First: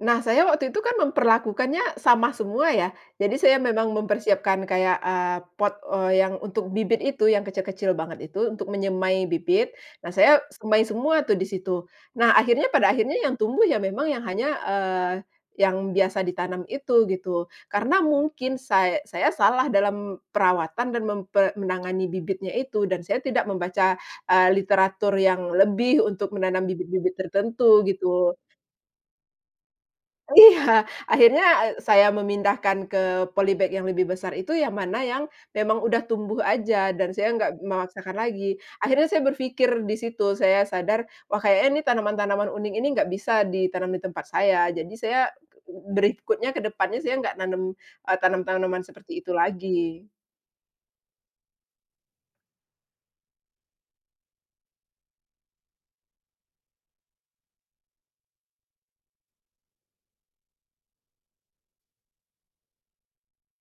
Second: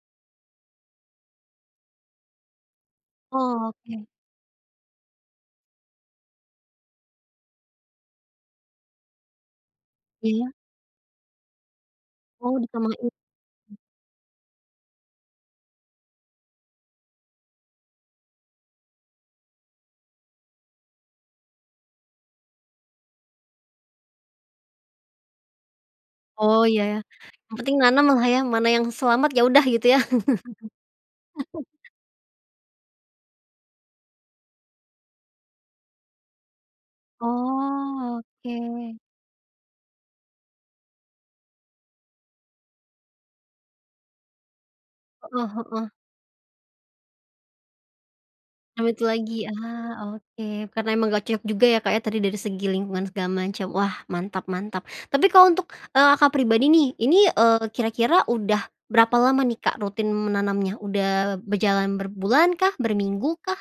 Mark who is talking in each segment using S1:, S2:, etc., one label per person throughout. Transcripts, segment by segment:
S1: Nah saya waktu itu kan memperlakukannya sama semua ya. Jadi saya memang
S2: Oke.
S1: mempersiapkan kayak, eee, pot, eee, yang untuk bibit itu yang kecil-kecil banget itu untuk menyemai bibit, nah saya
S2: Iya.
S1: semai semua tuh disitu. Nah
S2: Oh di
S1: akhirnya pada
S2: samain.
S1: akhirnya yang tumbuh ya memang yang hanya, eee, yang biasa ditanam itu gitu. Karena mungkin say saya salah dalam perawatan dan mempe menangani bibitnya itu dan saya tidak membaca, eee, literatur yang lebih untuk
S2: Oh
S1: menanam
S2: iya ya,
S1: bibit-bibit
S2: yang penting
S1: tertentu
S2: nanam lah
S1: gitu.
S2: ya mana yang selamat ya udah gitu ya?
S1: Iya akhirnya, eee, saya memindahkan ke polybag yang lebih besar itu yang mana yang, memang udah tumbuh aja dan saya nggak memaksakan
S2: Oh
S1: lagi.
S2: oke.
S1: Akhirnya saya berpikir disitu saya sadar wah kayaknya nih tanaman-tanaman unik ini nggak bisa ditanam di tempat saya jadi saya
S2: Heeh heeh.
S1: berikutnya ke depannya saya nggak menanam, eee, tanam-tanaman
S2: Duit
S1: seperti itu
S2: lagi,
S1: lagi.
S2: ah, oke karena emang gak cocok juga ya Kak ya tadi dari segi lingkungan segala macam wah mantap mantap. Tapi kalau untuk, eee, Kakak pribadi nih ini, eee, kira-kira udah berapa lama nih Kak rutin menanamnya? Udah berjalan berbulan kah? Berminggu kah?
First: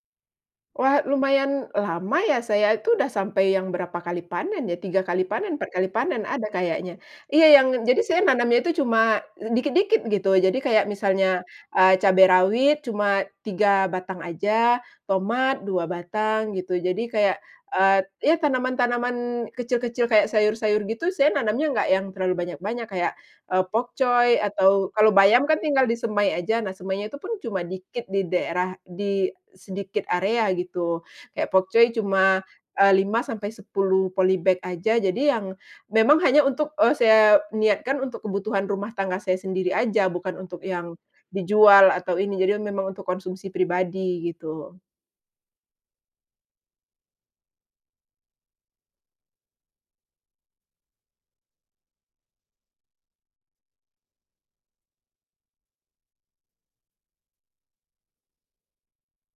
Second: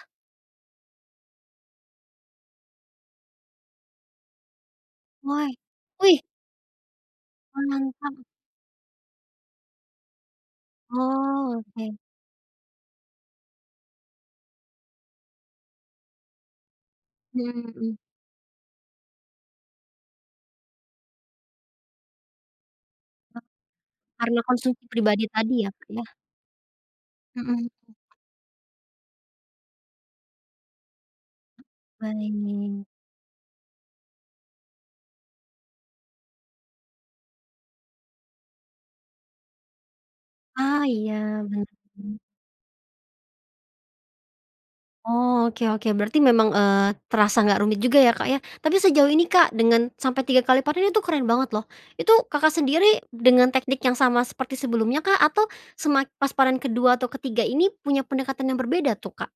S1: Wah lumayan lama ya saya itu sudah sampai yang berapa kali panen ya 3 kali
S2: Why?
S1: panen 4 kali
S2: Wih.
S1: panen ada kayaknya. Iya
S2: Wah
S1: yang jadi
S2: mantap.
S1: saya nanamnya itu cuma dikit-dikit gitu jadi kayak misalnya,
S2: Oh oke.
S1: eee, cabai rawit cuma 3 batang aja, tomat 2 batang gitu jadi kayak,
S2: Hmm, mhm.
S1: eee, ya tanaman-tanaman kecil-kecil kayak sayur-sayur gitu saya nanamnya nggak yang terlalu banyak-banyak kayak,
S2: Oh.
S1: eee,
S2: Karena
S1: pokcoy
S2: konsumsi
S1: atau kalau
S2: pribadi
S1: bayam
S2: tadi
S1: kan
S2: ya
S1: tinggal
S2: Kak ya?
S1: disemai aja nah semainya itu pun cuma
S2: Mhm.
S1: dikit di daerah di sedikit area gitu. Kayak pokcoy cuma,
S2: Baik.
S1: eee, 5-10 polybag aja jadi yang, memang hanya untuk, eee, saya niatkan untuk kebutuhan rumah tangga saya sendiri aja, bukan untuk
S2: Ah,
S1: yang,
S2: iya
S1: dijual atau
S2: betul.
S1: ini jadi memang untuk konsumsi pribadi gitu.
S2: Oh oke oke berarti memang, eee, terasa nggak rumit juga ya Kak ya, tapi sejauh ini Kak dengan sampai 3 kali panen itu keren banget loh. Itu Kakak sendiri dengan teknik yang sama seperti sebelumnya kah? Atau semak pas panen kedua atau ketiga ini punya pendekatan yang berbeda tuh Kak?